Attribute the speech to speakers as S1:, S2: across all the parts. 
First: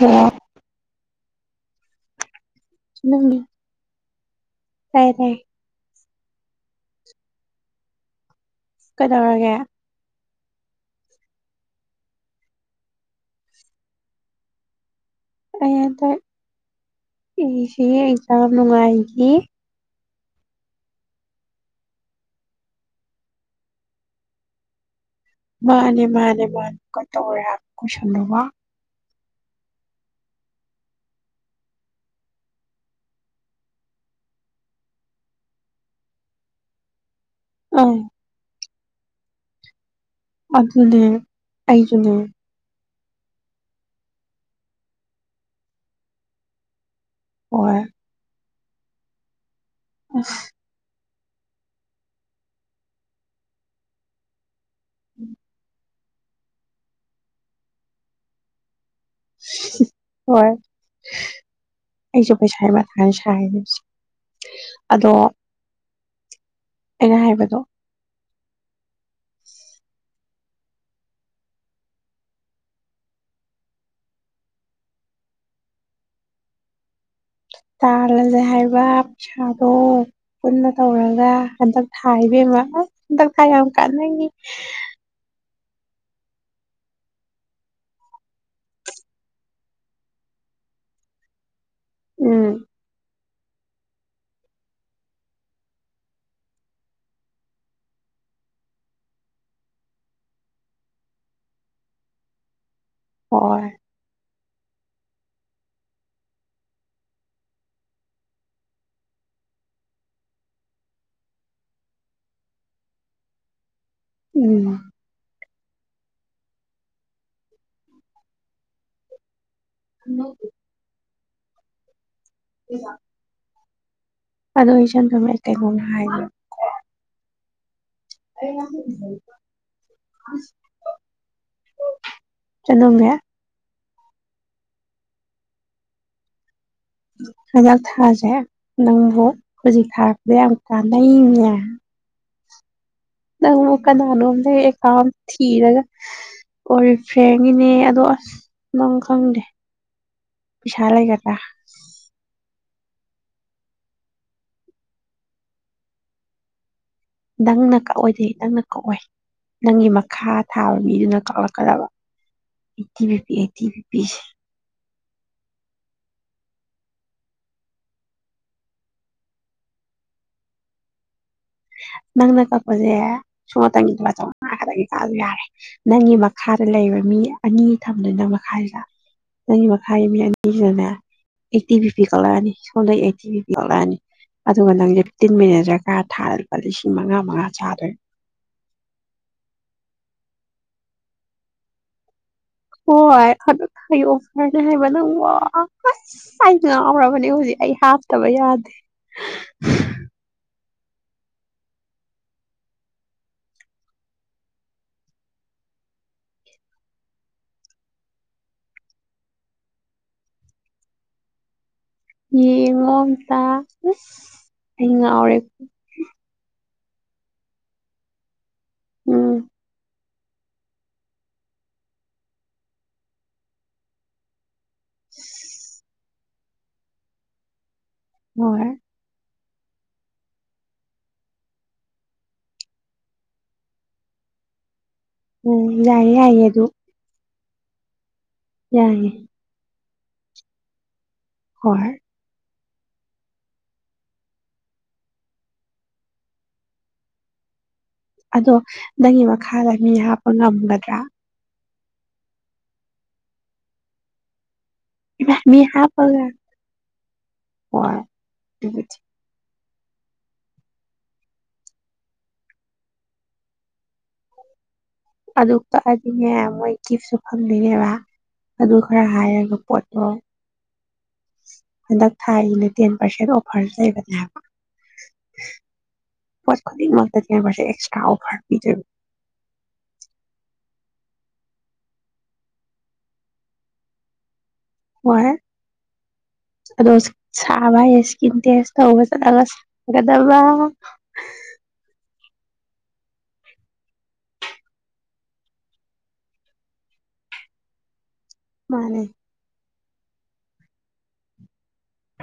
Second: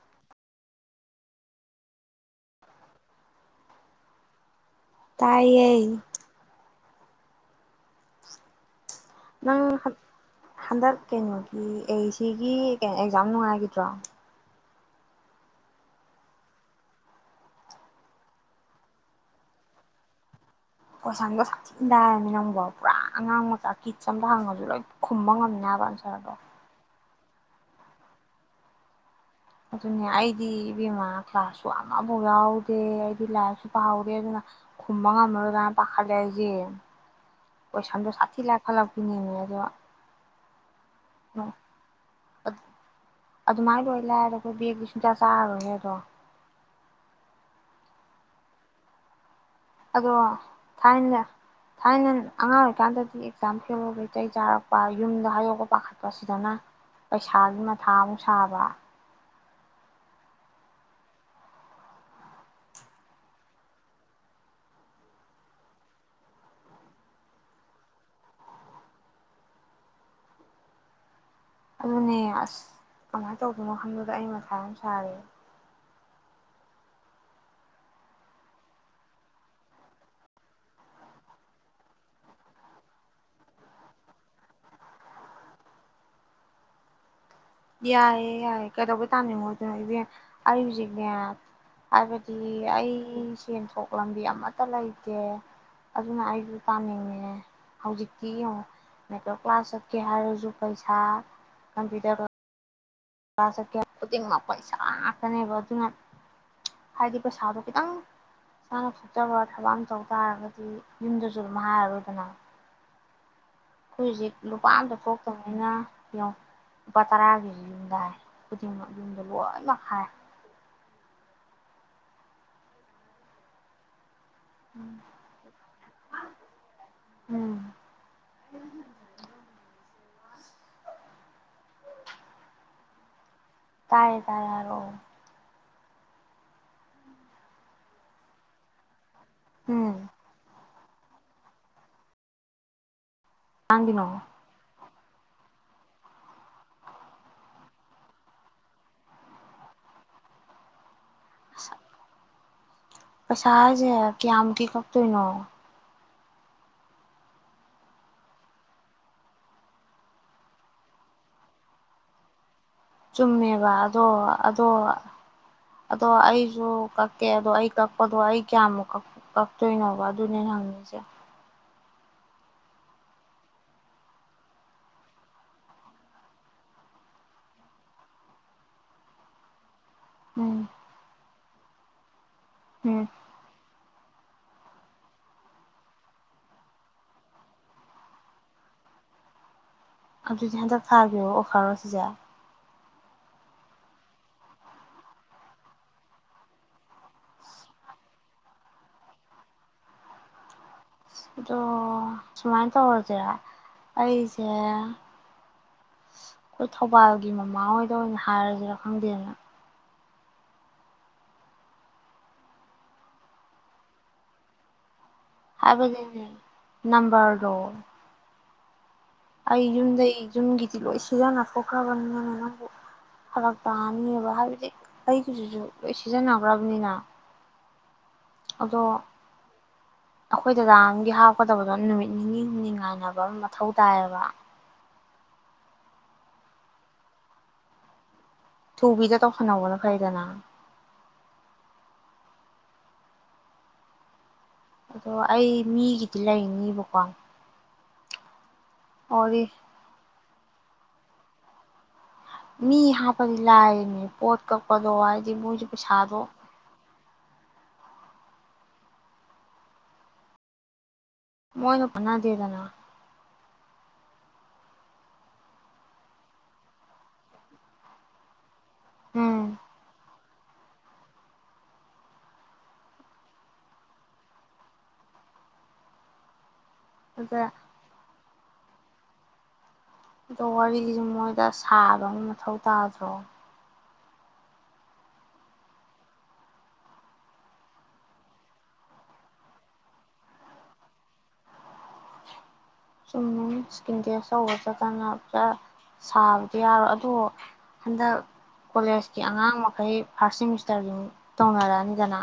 S1: ꯑ ꯅꯪ
S2: ꯇꯥꯏꯌꯦ ꯅꯪ
S1: ꯀꯩꯗꯧꯔꯒꯦ
S2: ꯍꯟꯗꯛ ꯀꯩꯅꯣꯒꯤ ꯑꯦ ꯁꯤꯒꯤ ꯀꯩꯅꯣ ꯑꯦꯛꯖꯥꯝ ꯅꯨꯡꯉꯥꯏꯈꯤꯗ꯭ꯔꯣ
S1: ꯑꯩ ꯑꯗꯣ ꯏꯁꯤ ꯑꯩꯖꯥ ꯅꯨꯡꯉꯥꯏꯈꯤ
S2: ꯀꯣꯏꯁꯝꯗꯣ ꯁꯥꯊꯤꯟꯗꯥ ꯍꯥꯏꯔꯃꯤ ꯅꯪꯕꯣ ꯄꯨꯔꯥ ꯑꯉꯥꯡ ꯃꯆꯥ ꯀꯤꯠꯁ ꯑꯝꯇ ꯍꯪꯉꯁꯨ ꯂꯣꯏ ꯈꯨꯝꯕ ꯉꯝꯅꯤ ꯍꯥꯏꯕ
S1: ꯃꯥꯅꯦ
S2: ꯑꯟꯁꯔꯗꯣ
S1: ꯃꯥꯅꯦ ꯃꯥꯅꯦ ꯇꯧꯔꯦ ꯈꯨꯨꯁꯟꯂꯧꯕ
S2: ꯑꯗꯨꯅꯦ ꯑꯩꯗꯤ ꯏꯕꯦꯝꯃꯥ ꯀ꯭ꯂꯥꯁꯁꯨ ꯑꯃꯐꯥꯎ ꯌꯥꯎꯗꯦ ꯑꯩꯗꯤ ꯂꯥꯏꯔꯤꯛꯁꯨ ꯄꯥꯍꯥꯎꯗꯦ ꯑꯗꯨꯅ ꯈꯨꯝꯕ ꯉꯝꯃꯔꯣꯏ ꯀꯅ ꯄꯥꯈꯠꯂꯦ ꯑꯩꯁꯦ ꯑꯣꯏ
S1: ꯑꯪ
S2: ꯁꯥꯟꯗꯣ ꯁꯥꯇꯤ ꯂꯥꯛ ꯍꯠꯂꯛꯄꯤꯅꯤꯡꯉ ꯑꯗꯣ
S1: ꯑ ꯑꯗꯨꯗ ꯑꯩꯁꯨꯗ
S2: ꯑꯗꯨꯃꯥꯏꯅ ꯂꯣꯏ ꯂꯗꯣ ꯑꯩꯈꯣꯏ ꯕꯦꯗꯤ ꯁꯨꯡꯆꯥ ꯆꯥꯔꯣꯏꯍꯦ ꯑꯗꯣ
S1: ꯍꯣꯏ
S2: ꯑꯗꯣ
S1: ꯑꯁ
S2: ꯊꯥꯏꯅ ꯊꯥꯏꯅ ꯑꯉꯥꯡ ꯑꯣꯏꯔꯤꯀꯥꯟꯗꯗꯤ ꯑꯦꯛꯖꯥꯝ ꯐꯦꯜꯂꯒꯩꯇꯩ ꯆꯥꯔꯛꯄ ꯄ ꯌꯨꯝꯗ ꯍꯥꯏ ꯄ ꯑꯣ ꯁꯤꯗꯅ ꯄꯩꯁꯥꯒꯤ ꯃꯊꯥ ꯑꯃꯨꯛ ꯁꯥꯕ
S1: ꯍꯣꯏ ꯑꯩꯁꯨ ꯄꯩꯁꯥꯒꯤ ꯃꯊꯥ ꯁꯥꯏꯅꯦ ꯑꯗꯣ ꯑꯩꯅ ꯍꯥꯏꯕꯗꯣ [inaudible]
S2: ꯑꯗꯨꯅꯦ ꯑꯁ ꯀꯃꯥꯏꯅ ꯇꯧꯗꯣꯏꯅꯣ ꯈꯪꯗꯨꯗ ꯑꯩ ꯃꯁꯥ ꯌꯥꯝ ꯁꯥꯔꯦ
S1: ꯇꯥꯜꯂꯂꯦ ꯍꯥꯏꯕ ꯄꯩꯁꯥꯗꯣ ꯄꯨꯟꯅ ꯇꯧꯔꯒ ꯍꯟꯗꯛ ꯊꯥ ꯏꯕꯦꯝꯃ ꯑꯁ ꯍꯟꯗꯛ ꯊꯥ ꯌꯥꯝ ꯀꯥꯟꯅꯉꯤ
S2: ꯌꯥꯏꯑꯦ ꯌꯥꯏꯌꯦꯦ ꯀꯩꯗꯧꯕꯩ ꯇꯥꯅꯤꯡꯉꯣ ꯑꯗꯨ ꯑꯩ ꯍꯧꯖꯤꯛꯅꯦ ꯍꯥꯏꯕꯗꯤ
S1: ꯎꯝ
S2: ꯑꯩ ꯁꯦꯟꯊꯣꯛ ꯂꯝꯕꯤ ꯑꯃꯠꯇ ꯂꯩꯇꯦ ꯑꯗꯨꯅ ꯑꯩꯁꯨ ꯇꯥꯅꯤꯡꯉꯦ ꯍꯧꯖꯤꯛꯇꯤ ꯌꯦꯡꯉ ꯃꯦꯇꯋ ꯀ꯭ꯂꯥꯁ ꯆꯠꯀꯦ ꯍꯥꯏꯔꯁꯨ ꯄꯩꯁꯥ ꯀꯝꯄ꯭ꯌꯨꯇꯔ
S1: ꯍꯣꯏ
S2: ꯁꯛꯦ ꯍꯥ ꯄꯩꯁꯥ ꯉꯥꯛꯇꯅꯦꯕ ꯑꯗꯨꯅ ꯍꯥꯏꯗꯤ ꯄꯩꯁꯥꯗꯣ ꯈꯤꯇꯪ ꯏꯁꯥꯅꯊꯆꯕ ꯊꯕꯛ ꯑꯃ ꯇꯧ ꯇꯥꯔꯒꯗꯤ ꯌꯨꯝꯗꯁꯨ ꯑꯗꯨꯝ ꯍꯥꯏꯔꯔꯣꯏꯗꯅ ꯑꯩꯈꯣꯏ ꯍꯧꯖꯤꯛ
S1: ꯎꯝ
S2: ꯂꯨꯄꯥ ꯑꯝꯇ ꯊꯣꯛꯇꯕ ꯑꯩꯅ ꯌꯦꯣ ꯂꯨꯄꯥ ꯇꯔꯥꯒꯤ ꯌꯨꯝꯗ ꯍꯥꯏ ꯈꯨꯗꯤꯡꯃꯛ ꯌꯨꯝꯗ ꯂꯣꯏ ꯃꯈ ꯍꯥꯏꯥꯏ
S1: ꯏꯥ ꯑꯗꯣ ꯍꯁ ꯊꯃꯤꯇꯩꯒꯨꯅ ꯍꯥꯏ
S2: ꯎꯝ
S1: ꯑ ꯉ ꯆꯅꯣꯒ
S2: ꯇꯥꯔꯦ ꯇꯥꯔꯦꯔꯣ
S1: [unintelligible]
S2: ꯎꯝ
S1: [unintelligible] [unintelligible]
S2: ꯉꯥꯡꯒꯤꯅꯣ
S1: [unintelligible] ꯊꯤꯔꯒ ꯑꯣꯏ ꯐ꯭ꯔꯦꯟꯒꯤꯅꯦ ꯑꯗꯣ ꯑꯁ ꯅꯪ ꯈꯪꯗꯦ ꯄꯩꯁꯥ ꯂꯩꯒꯅꯤ [unintelligible]
S2: ꯄꯩꯁꯥꯖꯦ ꯀꯌꯥꯀꯤ ꯀꯛꯇꫭꯏꯅꯣ
S1: ꯅꯪꯅ ꯀꯛꯑꯣꯏꯗꯤ ꯅꯪꯅ ꯀꯛꯑꯣꯏ ꯅꯪꯒꯤ ꯃꯈꯥ ꯊꯥꯕ ꯃꯤꯗꯨꯅ ꯀꯛꯂꯛꯀꯗꯕ ꯑꯩꯠꯇꯤ ꯕꯤꯄꯤ ꯑꯩꯠꯇꯤ
S2: ꯆꯨꯝꯃꯦꯕ ꯑꯗꯣ
S1: ꯕꯤꯄꯤꯁꯦ
S2: ꯑꯗꯣ ꯑꯗꯣ ꯑꯩꯁꯨ ꯀꯛꯀꯦ ꯑꯗꯣ ꯑꯩ ꯀꯛꯄꯗꯣ ꯑꯩ ꯀꯌꯥꯃꯨꯛ ꯀꯛꯇꯣꯏꯅꯣꯕ ꯑꯗꯨꯅꯦ ꯍꯪꯏꯁꯦ
S1: ꯅꯪꯅ ꯀꯛꯄꯁꯦ ꯁꯣꯇꯪꯒꯤꯉ ꯈꯛꯇꯪ ꯀꯛꯑꯁꯨ ꯌꯥꯔꯦ ꯅꯪꯒꯤ ꯃꯈꯥꯗ ꯂꯩꯕ ꯃꯤ ꯑꯅꯤ ꯊꯝꯗꯣꯏ ꯅꯪ ꯃꯈꯥꯁꯤꯗ ꯅꯪꯒꯤ ꯃꯈꯥ [unintelligible]
S2: ꯎꯝ ꯎꯝ
S1: [unintelligible] [unintelligible] ꯑꯗꯨꯒ ꯅꯪ ꯐꯤꯞꯇꯤꯟ ꯃꯤꯅꯖꯔ ꯊꯥ ꯂꯨꯄꯥ ꯂꯤꯁꯤꯡ ꯃꯉꯥ ꯃꯉꯥ ꯆꯥꯗꯨꯏꯕ
S2: ꯑꯗꯨꯗꯤ ꯍꯟꯗꯛ ꯊꯥꯈꯤꯕꯣ ꯑꯣꯈꯥꯔꯣ ꯁꯤꯁꯦ
S1: ꯍꯣꯏ ꯑꯗꯨ ꯑꯩ ꯑꯣꯐꯔꯅꯦ ꯍꯥꯏꯕ ꯅꯪ ꯋꯥꯁ ꯑꯩ ꯉꯥꯎꯔꯕꯅꯦ ꯍꯧꯖꯤꯛ ꯑꯩ ꯍꯥꯞꯇꯕ ꯌꯥꯗꯦ
S2: ꯑꯗꯣ ꯁꯨꯃꯥꯏꯅ ꯇꯧꯔꯁꯤꯔꯥ ꯑꯩꯁꯦ ꯑꯩꯈꯣꯏ ꯊꯧꯕꯥꯜꯒꯤ ꯃꯃꯥꯍꯣꯏꯗ ꯑꯣꯏꯅ ꯍꯥꯏꯔꯁꯤꯔꯥ ꯈꯪꯗꯦꯅ
S1: ꯌꯦꯉꯝꯇ
S2: ꯍꯥꯕ ꯅꯝꯕꯔ ꯗꯣ
S1: ꯎꯝ
S2: ꯑꯩ ꯌꯨꯝꯗꯒꯤꯩ ꯌꯨꯝꯒꯤꯗꯤ ꯂꯣꯏ ꯁꯤꯖꯟꯅ ꯈꯣꯛꯈ꯭ꯔꯕꯅꯤꯅ ꯅꯪꯕꯨ ꯐꯔꯛ ꯇꯥꯅꯤꯕ ꯍꯥꯏꯕꯗꯤ ꯑꯩꯒꯤ ꯁꯤꯖꯤꯟꯅꯥꯈ꯭ꯔꯥꯕꯅꯤꯅ
S1: ꯍꯣꯏ
S2: ꯑꯗꯣ ꯑꯩꯈꯣꯏ ꯗꯗꯥꯝꯒꯤ ꯍꯥꯞꯀꯗꯕꯗꯣ ꯅꯨꯃꯤꯠ ꯅꯤꯅꯤ ꯍꯨꯝꯅꯤ ꯉꯥꯏꯅꯕ ꯃꯊꯧ ꯇꯥꯏꯌꯦꯕ
S1: ꯑꯣꯝ ꯌꯥꯏ ꯌꯥꯏ ꯑ ꯑꯗꯨ ꯌꯥꯏꯌꯦ
S2: ꯊꯨꯕꯤꯗ ꯇꯣꯐꯅ ꯋꯥꯅ ꯎꯐꯥꯏꯗꯅ
S1: ꯍꯣꯏ
S2: ꯑꯗꯣ ꯑꯩ ꯃꯤꯒꯤꯗꯤ ꯂꯩꯅꯤꯕꯀꯣ
S1: ꯑꯗꯣ ꯅꯪꯉ
S2: ꯑꯣꯗꯤ
S1: ꯃꯈꯥꯗꯅꯤ ꯍꯥ ꯑꯣꯅꯗ꯭ꯔꯥ
S2: [unintelligible]
S1: ꯃꯤ ꯍꯥꯞꯄꯒ
S2: [unintelligible]
S1: [unintelligible]
S2: ꯃꯣꯏꯅ ꯐꯅꯥꯗꯦꯗꯅ
S1: ꯑꯗꯨ ꯀꯛꯑꯗꯤꯅꯦ ꯃꯣꯏ ꯒꯤꯐꯁꯨ ꯐꯪꯗꯣꯏꯅꯦꯕ ꯑꯗꯨ ꯈꯔ ꯍꯥꯏꯔꯒ
S2: ꯎꯝ
S1: ꯄꯣꯠꯇꯣ ꯍꯟꯗꯛ ꯊꯥꯏꯒꯤꯅ ꯇꯦꯟ ꯄꯥꯔꯁꯦꯟ ꯑꯣꯐꯔ ꯂꯩꯕꯅꯦꯕ ꯑꯅꯤ ꯃ ꯀꯌꯥ
S2: ꯑꯗ
S1: ꯄꯔꯁꯦ ꯑꯦꯛꯁꯇ꯭ꯔꯥ ꯑꯣꯐꯔ ꯄꯆꯔ
S2: ꯑꯗꯣ ꯋꯥꯔꯤꯒꯤꯁꯨ ꯃꯣꯏꯗ ꯁꯥꯕ ꯑꯃ ꯃꯊꯧ ꯇꯥꯗ꯭ꯔꯣ
S1: ꯍꯣꯏ ꯑꯗꯣ ꯁꯥꯕ ꯏꯁꯀꯤꯟ ꯇꯦꯁ ꯇꯒ ꯆꯠꯂꯒ ꯁꯥꯒꯗꯕ
S2: ꯁꯨꯝ ꯏꯁꯀꯤꯟ ꯇꯦꯁ ꯇꯧꯕ ꯆꯠꯇꯅ ꯁꯥꯕꯗꯤ ꯌꯥꯔꯣꯏ ꯑꯗꯨ ꯍꯟꯗꯛ
S1: ꯃꯥꯅꯦ
S2: ꯀꯣꯦꯁꯀꯤ ꯑꯉꯥꯡ ꯑꯩꯈꯩ ꯐꯥꯔꯁꯠ ꯁꯤꯃꯤꯁꯇꯔꯁꯤꯡ ꯇꯧꯅꯔꯅꯤꯗꯅꯅꯥ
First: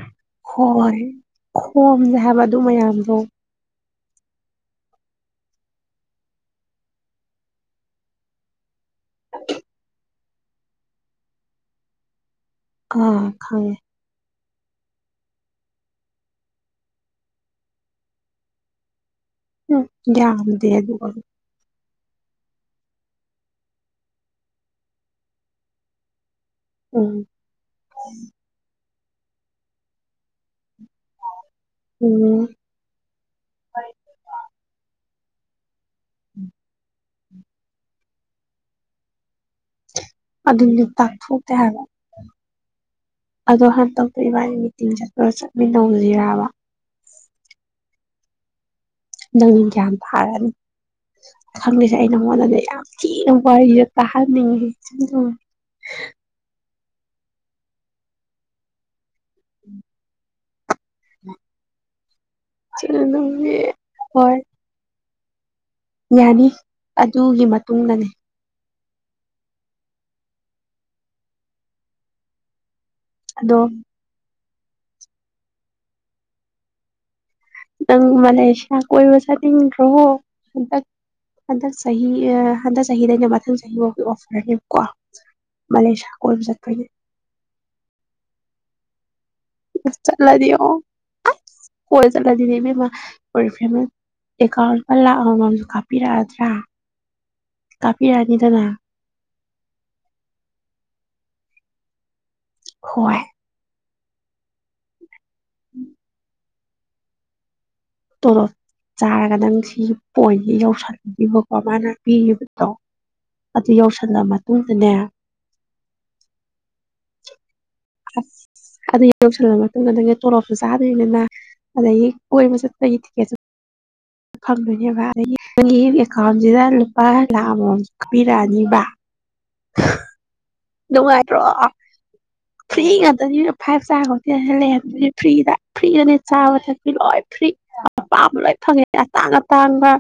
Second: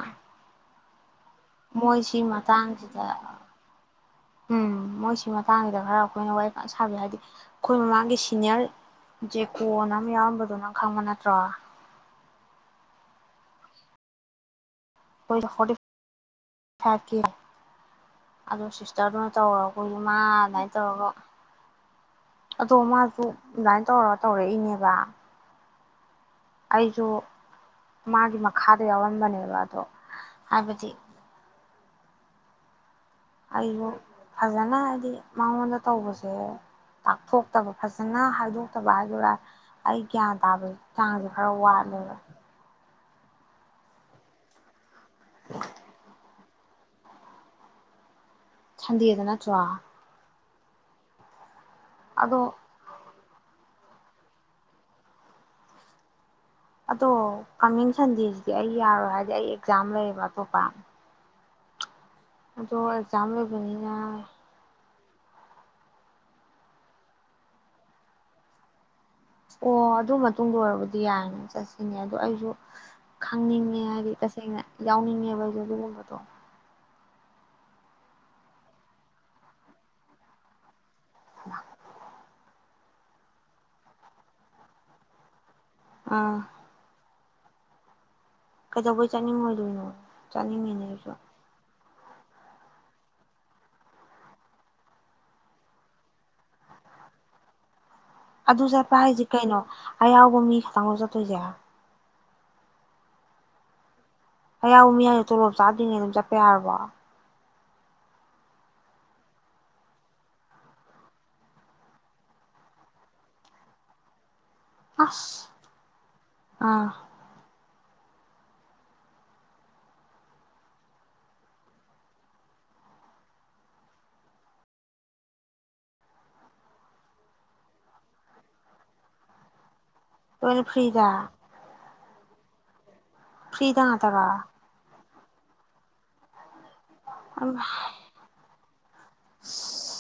S1: ꯍ [unintelligible] ꯈꯣꯝꯁꯦ ꯍꯥꯏꯕ ꯑꯗꯨ
S2: ꯃꯇꯥꯡꯁꯤꯗ
S1: ꯃꯌꯥꯝꯗꯣ
S2: ꯎꯝ ꯃꯣꯏꯁꯤ ꯃꯇꯥꯡꯁꯤꯗ ꯈꯔ ꯑꯩꯈꯣꯏꯅ ꯋꯥꯔꯤ ꯁꯥꯕꯤ ꯍꯥꯏꯗꯤ ꯑꯩꯈꯣꯏ ꯃꯃꯥꯡꯒꯤ ꯁꯤꯅꯤꯌꯔ ꯖꯦꯀꯣꯅ ꯑꯃ ꯌꯥꯎꯔꯝꯕꯗꯨꯣ ꯅꯪ ꯈꯪꯕ ꯅꯠꯇ꯭ꯔꯣ
S1: ꯑ ꯈꯪꯉꯦ
S2: ꯊꯦ ꯑꯗꯨ ꯁꯤꯁꯗꯨꯅ [unintelligible] ꯇꯧꯔ
S1: ꯎꯝ
S2: ꯀꯏ ꯏꯃ
S1: ꯌꯥꯝꯗꯦ
S2: ꯑꯗꯨꯃꯥꯏꯅ
S1: ꯑꯗꯨꯒ
S2: ꯇꯧꯔꯒ ꯑꯗꯣ ꯃꯥꯁꯨ ꯑꯗꯨꯃꯥꯏꯅ ꯇꯧꯔ ꯇꯧꯔꯛꯏꯅꯦꯕ ꯑꯩꯁꯨ
S1: ꯎꯝ
S2: ꯃꯥꯒꯤ ꯃꯈꯥ ꯑꯗꯨ ꯌꯥꯎꯔꯟꯕꯅꯦꯕ ꯑꯗꯣ ꯍꯥꯏꯕꯗꯤ
S1: ꯎꯝ
S2: ꯑꯩꯕꯨ ꯐꯖꯅ ꯍꯥꯏꯗꯤ ꯃꯥ [unintelligible] ꯇꯧꯕꯁꯦ ꯇꯥꯛꯊꯣꯛꯇꯕ ꯐꯖꯅ ꯍꯥꯏꯗꯣꯛꯇꯕ ꯍꯥꯏꯗꯔꯥ ꯑꯩ ꯒ꯭ꯌꯥꯟ ꯇꯥꯕꯒꯤ
S1: ꯑꯗꯨꯅꯦ
S2: ꯆꯥꯡꯁꯦ ꯈꯔ
S1: ꯇꯥꯛꯊꯣꯛꯇꯦ ꯍꯥꯏꯕ
S2: ꯋꯥꯠꯂꯦꯕ
S1: ꯑꯗꯣ ꯍ ꯇꯣꯛ ꯏꯕꯥꯅꯤ ꯃꯤꯇꯤꯡ ꯆꯠ ꯈꯔ ꯆꯠꯃꯤꯟꯅꯧꯁꯤꯔꯔꯕ
S2: ꯁꯟꯗꯦꯗ ꯅꯠꯇ꯭ꯔꯣ
S1: ꯅꯪꯒ꯭ꯌꯥꯟ ꯐꯥꯔꯅꯤ [inaudible] ꯈꯪꯂꯤꯁꯦ ꯑꯩ
S2: ꯑꯗꯣ
S1: ꯅꯉꯣꯟꯗ ꯌꯥꯝ ꯊꯤꯅ ꯋꯥꯔꯤꯁ ꯇꯥꯍꯟꯅꯤꯡꯉ
S2: ꯑꯗꯣ ꯀꯃꯤꯡ ꯁꯟꯗꯦꯁꯤꯗꯤ ꯑꯩ ꯌꯥꯔꯣꯏ ꯍꯥꯏꯗꯤ ꯑꯩ ꯑꯦꯛꯖꯥꯝ ꯂꯩꯌꯦꯕ ꯑꯇꯣꯞꯄ
S1: ꯎ
S2: ꯑꯗꯨꯗꯣ ꯆꯝꯕꯅꯤꯔ
S1: ꯍꯣꯏ ꯌꯥꯅꯤ ꯑꯗꯨꯒꯤ ꯃꯇꯨꯡꯗꯅꯦ
S2: ꯑꯣ ꯑꯗꯨ ꯃꯇꯨꯡꯗ ꯑꯣꯏꯔꯕꯗꯤ ꯌꯥꯏꯅꯦ ꯆꯠꯁꯤꯅꯦ ꯑꯗꯣ ꯑꯩꯁꯨ
S1: ꯑꯗꯣ
S2: ꯈꯪꯅꯤꯡꯉꯦ ꯍꯥꯏꯗꯤ ꯑꯁ ꯁꯦꯡꯅ ꯌꯥꯎꯅꯤꯡꯉꯦꯕ ꯑꯗꯨꯒꯨꯝꯕꯗꯣ꯫
S1: ꯅꯪ ꯃꯂꯦꯁꯤꯌꯥ ꯀꯣꯏꯕ ꯆꯠꯅꯤꯡꯗꯔꯣ? ꯍꯟꯗꯛ ꯆꯍꯤ ꯑꯥ ꯍꯟꯗꯛ ꯆꯍꯤꯗꯩꯅ ꯃꯊꯪ ꯆꯍꯤꯐꯥꯎꯒꯤ ꯑꯣꯐꯔꯅꯦꯕꯀꯣ꯫ ꯃꯂꯦꯁꯤꯌꯥ
S2: ꯑꯥ
S1: ꯀꯣꯏꯕ ꯆꯠꯄꯥꯒꯤ꯫
S2: ꯀꯩꯗꯧꯕꯩ ꯆꯥꯅꯤꯡꯉꯣꯏꯗꯣꯏꯅꯣ
S1: ꯑꯁ ꯆꯠꯂꯗꯤ ꯑꯣ
S2: ꯆꯠꯅꯤꯡꯉꯤꯅꯦ ꯑꯩꯁꯨ꯫
S1: ꯀꯣꯏ ꯆꯠꯂꯗꯤꯅꯦ ꯏꯕꯦꯝꯃ ꯑꯣꯔꯤꯐꯂꯦꯝꯅ ꯑꯀꯧꯟꯠ ꯂꯨꯄꯥ ꯂꯥꯛ ꯑꯃꯃꯝꯁꯨ ꯀꯥꯞꯄꯤꯔꯛꯑꯗ꯭ꯔꯥ꯫ ꯀꯥꯞꯄꯤꯔꯛꯑꯅꯤꯗꯅ
S2: ꯑꯗꯨ ꯆꯠꯄ ꯍꯥꯏꯁꯤ ꯀꯩꯅꯣ ꯑꯌꯥꯎꯕ ꯃꯤ ꯈꯇꯪ ꯂꯧ ꯆꯠꯄ ꯇꯣꯏꯖꯦ꯫
S1: ꯍꯣꯏ ꯫
S2: ꯑꯌꯥꯑꯣꯕꯥ ꯃꯤ ꯇꯣꯂꯣꯞ ꯆꯥꯗꯔꯤꯉꯩ ꯑꯗꯨꯝ ꯆꯠꯄ ꯌꯥ ꯋꯥ!
S1: ꯇꯣꯂꯣꯞ ꯆꯥꯔꯒ ꯅꯪ ꯁꯤ ꯄꯣꯏꯟꯁ ꯌꯧꯁꯟꯕꯀꯣ ꯃꯥꯅ ꯄꯤꯔꯤꯕꯗꯣ ꯑꯗꯨ ꯌꯧꯁꯜꯂꯝꯕ
S2: ꯑꯁ ꯑꯥ
S1: ꯑꯁ ꯑꯗꯨ ꯌꯧꯁꯜꯂꯕ ꯃꯇꯨꯡꯗ ꯅꯪꯒꯤ ꯇꯣꯂꯣꯞꯁꯨ ꯆꯥꯗꯣꯏꯅꯤꯅ ꯑꯗꯒꯤ ꯀꯣꯏꯕ ꯆꯠꯄꯒꯤ ꯇꯤꯛꯀꯦꯠꯁꯨ ꯐꯪꯗꯣꯏꯅꯦꯕ ꯑꯗꯒꯤ ꯑꯩꯒꯤ ꯑꯦꯀꯥꯎꯟꯁꯤꯗ ꯂꯨꯄꯥ ꯂꯥꯛ ꯑꯃꯥꯃꯝꯖꯨ ꯀꯛꯄꯤꯔꯛꯑꯅꯤꯕ꯫
S2: ꯂꯣꯏꯅꯥ ꯐꯔ꯭ꯤꯗꯥ?
S1: ꯐꯔ꯭ꯤ ꯉꯥ ꯑꯗꯨ ꯐꯥꯏꯚ ꯁꯇꯥꯔ
S2: ꯉꯥꯛꯇꯔꯣ
S1: ꯍꯣꯇꯦꯜꯗ ꯂꯩꯍꯟꯗꯨꯏꯅꯤ꯫ ꯐꯔ꯭ꯤꯗ ꯐ꯭ꯔꯤꯗꯅꯦ ꯆꯥꯕ ꯊ ꯂꯣꯏ ꯐ꯭ꯔꯤ
S2: ꯌꯥꯝ
S1: ꯑꯄꯥꯝꯕ ꯂꯣꯏ ꯐꯪꯉꯦ ꯑꯇꯥꯡ- ꯑꯇꯥꯡꯕ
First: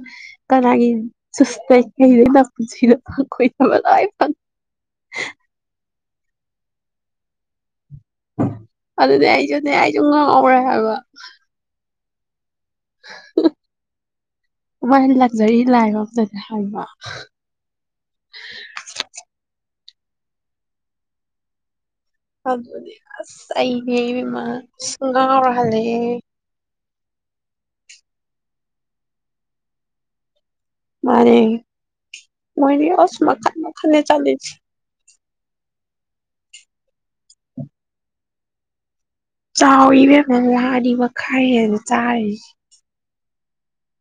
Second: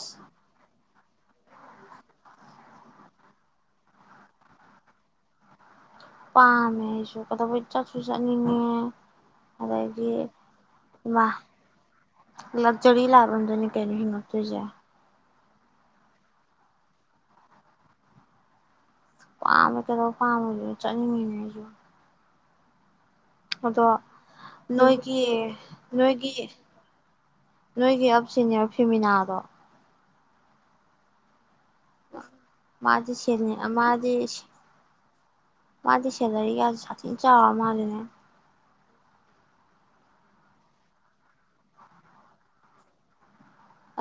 S1: ꯀꯅꯥꯒꯤ ꯆꯁ ꯀꯩꯗꯅ ꯅꯄꯨꯟꯁꯤꯗ ꯐꯈꯣꯏꯗꯕ ꯂꯣꯏ ꯐꯉꯥ꯫
S2: ꯄꯥꯝꯃꯦ ꯑꯩꯁꯨ ꯀꯗꯧꯕꯩ
S1: ꯑꯗꯨꯗꯤ ꯑꯩꯁꯨꯅꯦ ꯑꯩꯁꯨ
S2: ꯑꯗꯒꯤ
S1: ꯉꯥꯡꯍꯧꯔꯦ ꯍꯥꯏꯕ꯫
S2: ꯏꯃꯥ ꯂꯛꯖꯔꯤ ꯂꯥꯏꯄ ꯑꯃꯗꯥꯅꯤ ꯀꯩꯅꯣ ꯍꯤꯡꯉꯛꯇꯣꯏꯖꯦ꯫
S1: ꯖꯔꯤ ꯂꯥꯏꯕ ꯑꯝꯗꯅꯦ ꯍꯥꯏꯕ꯫
S2: ꯄꯥꯝꯃꯦ ꯀꯩꯗꯧ ꯄꯥꯝꯃꯣꯏꯗꯣꯏꯅꯣ ꯆꯠꯅꯤꯡꯉꯤꯅꯦ ꯑꯩꯁꯨ꯫
S1: [unintelligible] ꯑꯁ
S2: ꯑꯗꯣ
S1: ꯑꯩꯗꯤ ꯏꯕꯦꯝꯃꯥ
S2: ꯅꯣꯏꯒꯤ
S1: ꯉꯥꯑꯣꯔꯥ ꯍꯜꯂꯛ ꯑ꯫
S2: ꯅꯣꯏꯒꯤ ꯅꯣꯏꯒꯤ ꯑꯞ ꯁꯤꯅꯤꯌꯔ ꯐꯤꯃꯤꯅꯥꯗꯣ
S1: ꯃꯥꯅꯦ꯫ ꯃꯣꯏꯗꯤ
S2: ꯃꯥꯗꯤ
S1: ꯑꯁ
S2: ꯁꯦꯅꯤ
S1: ꯃꯈꯜ ꯃꯈꯜ ꯅꯦ
S2: ꯃꯥꯗꯤ
S1: ꯆꯠꯂꯤꯁꯤ꯫
S2: ꯃꯥꯗꯤ ꯁꯦꯂꯔꯤꯒ ꯁꯥꯊꯤꯟ ꯆꯥꯔ ꯃꯥꯜꯂꯤꯅꯦ꯫
S1: ꯆꯥꯎꯋꯤ ꯏꯕꯦꯝꯃ [unintelligible] ꯑꯅꯤ ꯃꯈꯥꯏ ꯆꯥꯔꯤꯁꯦ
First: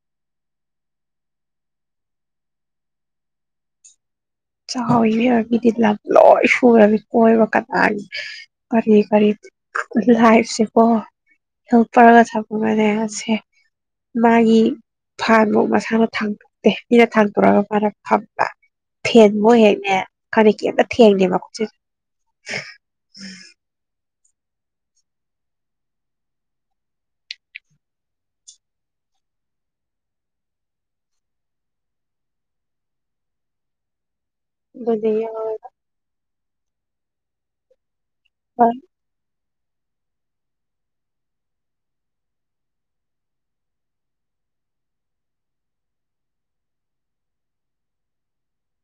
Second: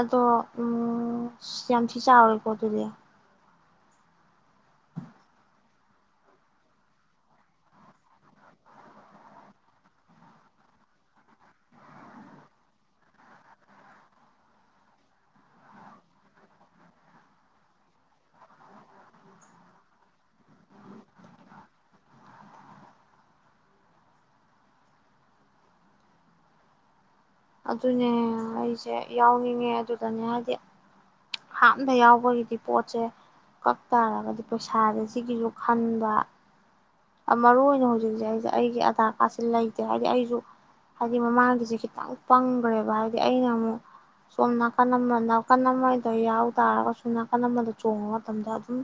S2: ꯑꯗꯣ ꯎꯝ ꯌꯥꯝ ꯊꯤ ꯆꯥꯎꯔꯦꯀꯣ ꯑꯗꯨꯗꯤ
S1: ꯆꯥꯎꯋꯤ ꯏꯕꯦꯝꯃ ꯃꯤꯗꯤ ꯂꯝ ꯂꯣꯏ ꯁꯨꯔꯝꯃꯤ ꯀꯣꯏꯕ ꯀꯅꯥꯒꯤ ꯀꯔꯤ ꯀꯔꯤ ꯂꯥꯏꯐ ꯁꯦꯀꯣ ꯍꯦꯜ ꯄꯔꯒ ꯊꯝꯃꯒꯅꯦ ꯁꯦ ꯃꯥꯒꯤ ꯐꯥꯟ ꯕꯨꯛ ꯃꯁꯥꯅ ꯊꯥꯡꯗꯣꯛꯇꯦ ꯃꯤꯅ ꯊꯥꯡꯗꯣꯔꯑꯒ ꯃꯥꯅ ꯐꯝꯕ ꯐꯦꯟ ꯕꯧ ꯍꯦꯛꯅꯦ ꯈꯪꯗꯦ ꯀꯔꯤꯝꯇ ꯊꯦꯡꯗꯦ ꯃꯈꯨꯠꯁꯤꯅ
S2: ꯑꯗꯨꯅꯦ ꯑꯩꯁꯦ ꯌꯥꯎꯅꯤꯡꯉꯦ ꯑꯗꯨꯗꯅꯦ ꯍꯥꯏꯗꯤ ꯍꯥꯞꯅ ꯌꯥꯎꯕꯒꯤꯗꯤ ꯄꯣꯠꯁꯦ ꯀꯛ ꯇꯔꯒꯗꯤ ꯄꯩꯁꯥꯥꯁꯦ
S1: ꯑꯗꯨꯗ
S2: ꯁꯤꯒꯤꯁꯨ
S1: ꯌꯥꯎꯔꯒ
S2: ꯈꯟꯕ ꯑ ꯃꯔꯨ ꯑꯣꯏꯅ ꯍꯧꯖꯤꯛ ꯑꯩꯒꯤ ꯑꯙꯥꯀꯥꯠ ꯂꯩꯇꯦ ꯍꯥꯏꯗꯤ ꯑꯩꯁꯨ ꯍꯥꯏꯗꯤ ꯃꯃꯥꯡꯒꯤꯁꯦ ꯈꯤꯇꯪ ꯄꯪꯒ꯭ꯔꯦꯕ ꯍꯥꯏꯗꯤ ꯑꯩꯅ ꯑꯃꯨꯛ ꯁꯣꯝ ꯅꯥꯀꯟ ꯑꯃ ꯅꯥꯀꯟ ꯑꯃꯗ ꯌꯥꯎ ꯇꯥꯔꯒꯁꯨ ꯅꯥꯀꯟ ꯑꯃꯗ ꯆꯣꯡꯕ ꯃꯇꯝꯗ ꯑꯗꯨꯝ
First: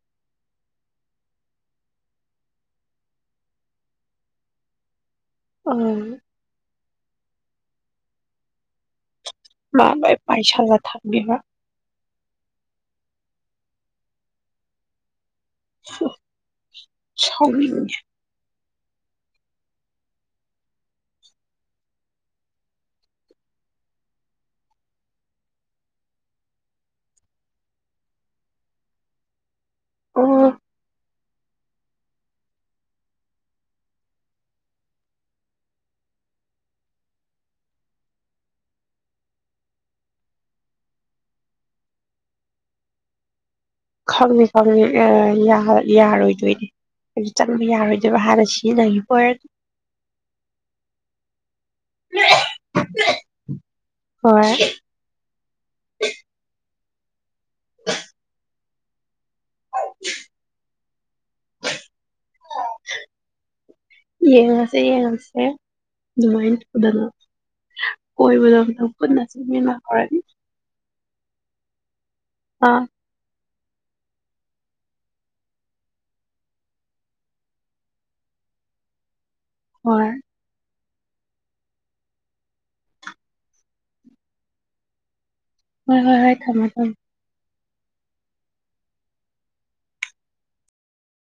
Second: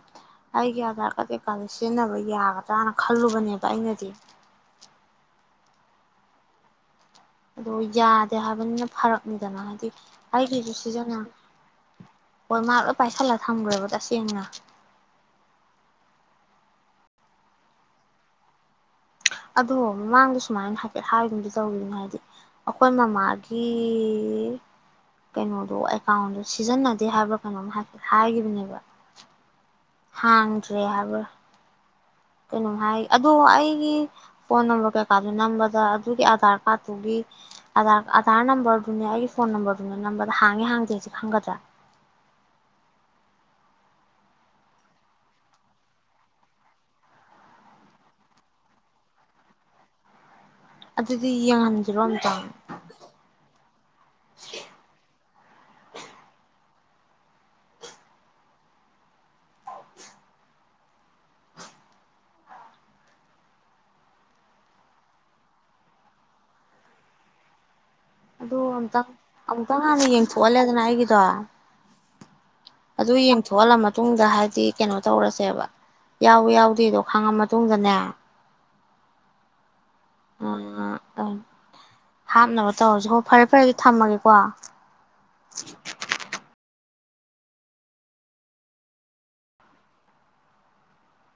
S2: ꯑꯩꯒꯤ ꯑꯙꯥꯔ ꯀꯥꯔꯗ ꯀꯩꯀꯥꯗ ꯁꯤꯖꯤꯟꯅꯕ ꯌꯥꯒꯗ꯭ꯔ [unintelligible] ꯈꯜꯂꯨꯕꯅꯦꯕ ꯑꯩꯅꯗꯤ
S1: ꯎꯝ
S2: ꯑꯗꯣ ꯌꯥꯗꯦ ꯍꯥꯏꯕꯅꯤꯅ ꯐꯔꯛꯅꯤꯗꯅ
S1: ꯃꯥ
S2: ꯍꯥꯏꯗꯤ
S1: ꯂꯣꯏ
S2: ꯑꯩꯒꯤꯁꯨ
S1: ꯄꯥꯏꯁꯜꯂ
S2: ꯁꯤꯖꯤꯟꯅ
S1: ꯊꯝꯃꯦꯕ
S2: ꯍꯣꯏ ꯃꯥ ꯂꯣꯏ ꯄꯥꯏꯁꯜꯂꯒ ꯊꯝꯒ꯭ꯔꯦꯕ ꯇꯁꯦꯡꯅ
S1: [unintelligible] ꯁꯥꯎꯅꯤꯡꯉꯦ
S2: ꯑꯗꯣ ꯃꯃꯥꯡꯗ ꯁꯨꯃꯥꯏꯅ ꯍꯥꯏꯐꯦꯠ ꯍꯥꯏꯒꯨꯝꯗꯤ ꯇꯧꯒꯤꯝꯅꯦ ꯍꯥꯏꯗꯤ ꯑꯈꯣꯏ ꯃꯃꯥꯒꯤ ꯀꯩꯅꯣꯗꯣ ꯑꯦꯀꯥꯎꯟꯗꯣ ꯁꯤꯖꯤꯟꯅꯗꯦ ꯍꯥꯏꯕ꯭ꯔꯥ ꯀꯩꯅꯣꯝ ꯍꯥꯏꯐꯦꯠ ꯍꯥꯏꯒꯤꯕꯅꯦꯕ
S1: ꯑꯣ
S2: ꯍꯥꯡꯗ꯭ꯔꯦ ꯍꯥꯏꯕ ꯀꯩꯅꯣꯝ ꯍꯥꯏ ꯑꯗꯣ ꯑꯩꯒꯤ ꯐꯣꯟ ꯅꯝꯕꯔ ꯀꯩꯀꯥꯗꯨ ꯅꯝꯕꯗ ꯑꯗꯨꯒꯤ ꯑꯙꯥꯔ ꯀꯥꯔꯠꯇꯨꯒꯤ ꯑꯙꯥꯔ ꯅꯝꯕꯔꯗꯨꯅꯦ ꯑꯩꯒꯤ ꯐꯣꯟ ꯅꯝꯕ꯭ꯔ ꯗꯨꯅꯦ ꯅꯝꯕꯗ ꯍꯥꯡꯉꯤ ꯍꯥꯡꯗꯦꯁꯤ ꯈꯪꯒꯗ꯭ꯔꯥ
S1: ꯈꯪꯉꯤ ꯈꯪꯉꯤ [unintelligible] ꯌꯥꯔꯣꯏꯗꯣꯏꯅꯦ ꯍꯧꯖꯤꯛ ꯆꯪꯕ ꯌꯥꯔꯣꯏꯗꯣꯏꯕ ꯍꯥꯟꯅ ꯁꯤꯖꯤꯟꯅꯒꯤꯕ ꯑꯣꯏꯔꯗꯤ
S2: ꯑꯗꯨꯗꯤ ꯌꯥꯍꯟꯁꯤꯔꯣ ꯑꯝꯇꯪ
S1: ꯍꯣꯏ [unintelligible] ꯌꯦꯡꯉꯁꯦ ꯌꯦꯡꯉꯁꯦ ꯑꯗꯨꯃꯥꯏ [unintelligible] ꯀꯣꯏꯕꯗꯣ
S2: ꯑꯗꯨ
S1: ꯑꯝꯇꯪ ꯄꯨꯟꯅ
S2: ꯑꯃꯨꯛꯇꯪ ꯍꯥꯟꯅ
S1: ꯆꯠꯃꯤꯟꯍꯧꯔꯅꯤ
S2: ꯌꯦꯡꯊꯣꯛꯍꯜꯂꯦꯗꯅ [unintelligible] ꯑꯗꯨ ꯌꯦꯡ ꯊꯣꯛꯍꯜꯂ ꯃꯇꯨꯡꯗ ꯍꯥꯏꯗꯤ ꯀꯩꯅꯣ ꯇꯧꯔꯁꯦꯕ ꯌꯥꯎ ꯌꯥꯎꯗꯦꯗꯣ ꯈꯪꯉ ꯃꯇꯨꯡꯗꯅꯦ
S1: ꯍꯣꯏ
S2: ꯎꯝ ꯍꯥꯞꯅꯕ ꯇꯧꯔꯁꯤ ꯍꯣ ꯐꯔꯦ ꯐꯔꯦ ꯑꯗꯨꯗꯤ ꯊꯝꯃꯒꯦꯀꯣ
S1: ꯍꯣꯏ ꯍꯣꯏ ꯍꯣꯏ ꯊꯝꯃꯣ ꯊꯝꯃꯣ